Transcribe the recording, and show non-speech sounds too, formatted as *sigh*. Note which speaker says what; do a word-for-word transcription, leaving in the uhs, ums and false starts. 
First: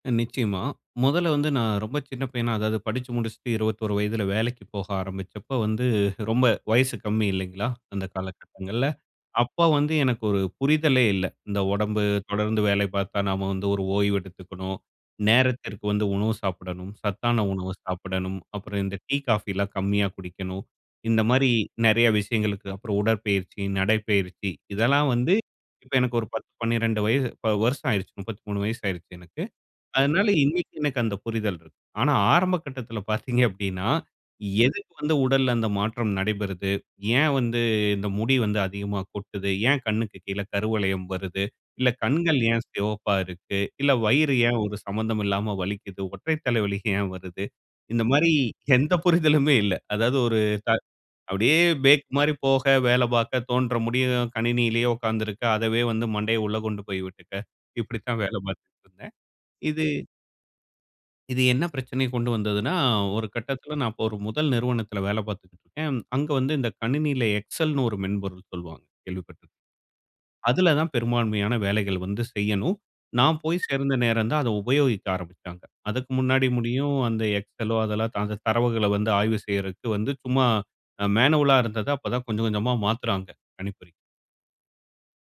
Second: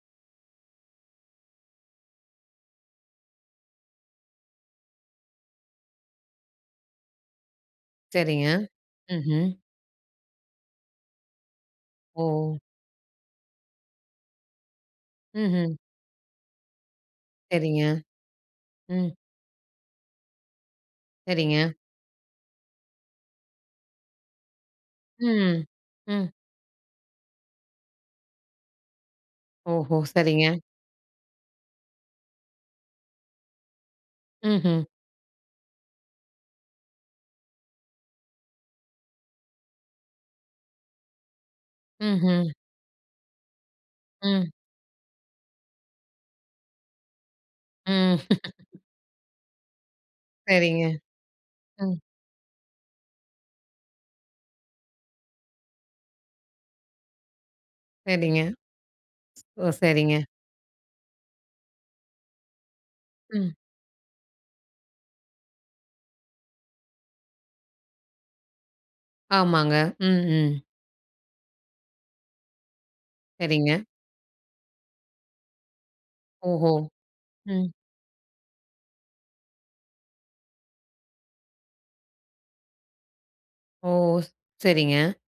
Speaker 1: நிச்சயமா. முதல்ல வந்து, நான் ரொம்ப சின்ன பையனா அதாது படிச்சி முடிச்சுட்டு இருபத்தி ஒரு வயதுல வேலைக்கு போக ஆரம்பிச்சப்போ வந்து, ரொம்ப வயசு கம்மி இல்லைங்களா? அந்த
Speaker 2: சேரிங்க.
Speaker 1: காலகட்டங்கள்ல!
Speaker 2: ம்ஹ்ம்.
Speaker 1: அப்போ வந்து, எனக்கு ஒரு புரிதலே இல்லை. இந்த உடம்பு
Speaker 2: ஓ!
Speaker 1: தொடர்ந்து வேலை பார்த்தா, நாம வந்து ஒரு ஓய்வு எடுத்துக்கணும்.
Speaker 2: ம்ஹ்ம்.
Speaker 1: நேரத்திற்கு வந்து உணவு சாப்பிடணும். சத்தான உணவு
Speaker 2: சேரிங்க.
Speaker 1: சாப்பிடணும். அப்பறம் இந்த
Speaker 2: ம்.
Speaker 1: டீ காஃபிலாம் கம்மியா குடிக்கணும். இந்த மாரி
Speaker 2: சேரிங்க.
Speaker 1: நிறைய விஷயங்களுக்கு அப்பறம், உடற்பயிற்சி, நடைப்பயிற்சி, இதல்லாம் வந்து
Speaker 2: ம்,
Speaker 1: இப்ப
Speaker 2: ம்.
Speaker 1: எனக்கு ஒரு
Speaker 2: ம்.
Speaker 1: பத்து, பன்னிரண்டு வயது, வ வருஷம் ஆயிடுச்சு. முப்பத்தி மூணு வயசு ஆயிடுச்சு எனக்கு.
Speaker 2: ஓஹோ!
Speaker 1: அதனால
Speaker 2: சரிங்க.
Speaker 1: இன்னைக்கு எனக்கு அந்த புரிதல்ருக்கு. ஆனா ஆரம்ப கட்டத்தில *chuckles* பார்த்தீங்க அப்படினா,
Speaker 2: ம்ஹ்ம்.
Speaker 1: எதுக்கு வந்து உடல்ல அந்த மாற்றம் நடைபெறுது? ஏன் வந்து, இந்த முடி வந்து அதிகமா கொட்டுது? ஏன், கண்ணுக்கு கீழே கருவளையம் வருது? இல்ல, கண்கள்
Speaker 2: ம்ஹ்ம்.
Speaker 1: ஏன் சிவப்பா இருக்கு? இல்ல, வயிறு
Speaker 2: ம்.
Speaker 1: ஏன் ஒரு சம்மந்தமும் இல்லாம வலிக்குது? ஒற்றை தலைவலி ஏன் வருது? இந்த
Speaker 2: ம்.
Speaker 1: மாரி எந்த *chuckles* புரிதலுமே இல்ல. அதாது ஒரு த
Speaker 2: சேரிங்க.
Speaker 1: அப்படியே
Speaker 2: ம்.
Speaker 1: பேக் மாரி போக, வேலை பார்க்க, தோன்றும் முடியும் கணினியிலேயே உட்கார்ந்து இருக்க, அதவே வந்து மண்டையை உள்ள கொண்டு போய் விட்டுக்க இப்டித்தான் வேலை
Speaker 2: சேரிங்க.
Speaker 1: பார்த்துட்டு இருந்தேன்.
Speaker 2: ஓ
Speaker 1: இது
Speaker 2: சரிங்க!
Speaker 1: இது என்ன பிரச்சனைய கொண்டு வந்துதுன்னா, ஒரு
Speaker 2: ம்.
Speaker 1: கட்டத்தில நான் ஒரு முதல் நிறுவனத்தில வேலை பார்த்துக்கிட்டு இருக்கேன். அங்க வந்து, இந்த கணினியில எக்ஸெல்ன்னு ஒரு மென்பொருள் சொல்வாங்க. கேள்விப்பட்டு
Speaker 2: ஆமாங்க. ம், ம்.
Speaker 1: அதுல தான் பெரும்பான்மையான வேலைகள் வந்து செய்யணும். நான் போய்
Speaker 2: சேரிங்க.
Speaker 1: சேர்ந்த நேரம் தான், அதை உபயோகிக்க ஆரம்பிச்சாங்க. அதுக்கு முன்னாடி
Speaker 2: ஓஹோ!
Speaker 1: முடியும், அந்த
Speaker 2: ம்.
Speaker 1: எக்ஸெலோ அதெல்லாம் அந்த தரவுகளை வந்து ஆய்வு செய்றதுக்கு வந்து சும்மா அ மேனுவலா இருந்தத அப்ப தான் கொஞ்சம் கொஞ்சமா மாத்துறாங்க கணிப்பொறில.
Speaker 2: ஓஸ், சேரிங்க.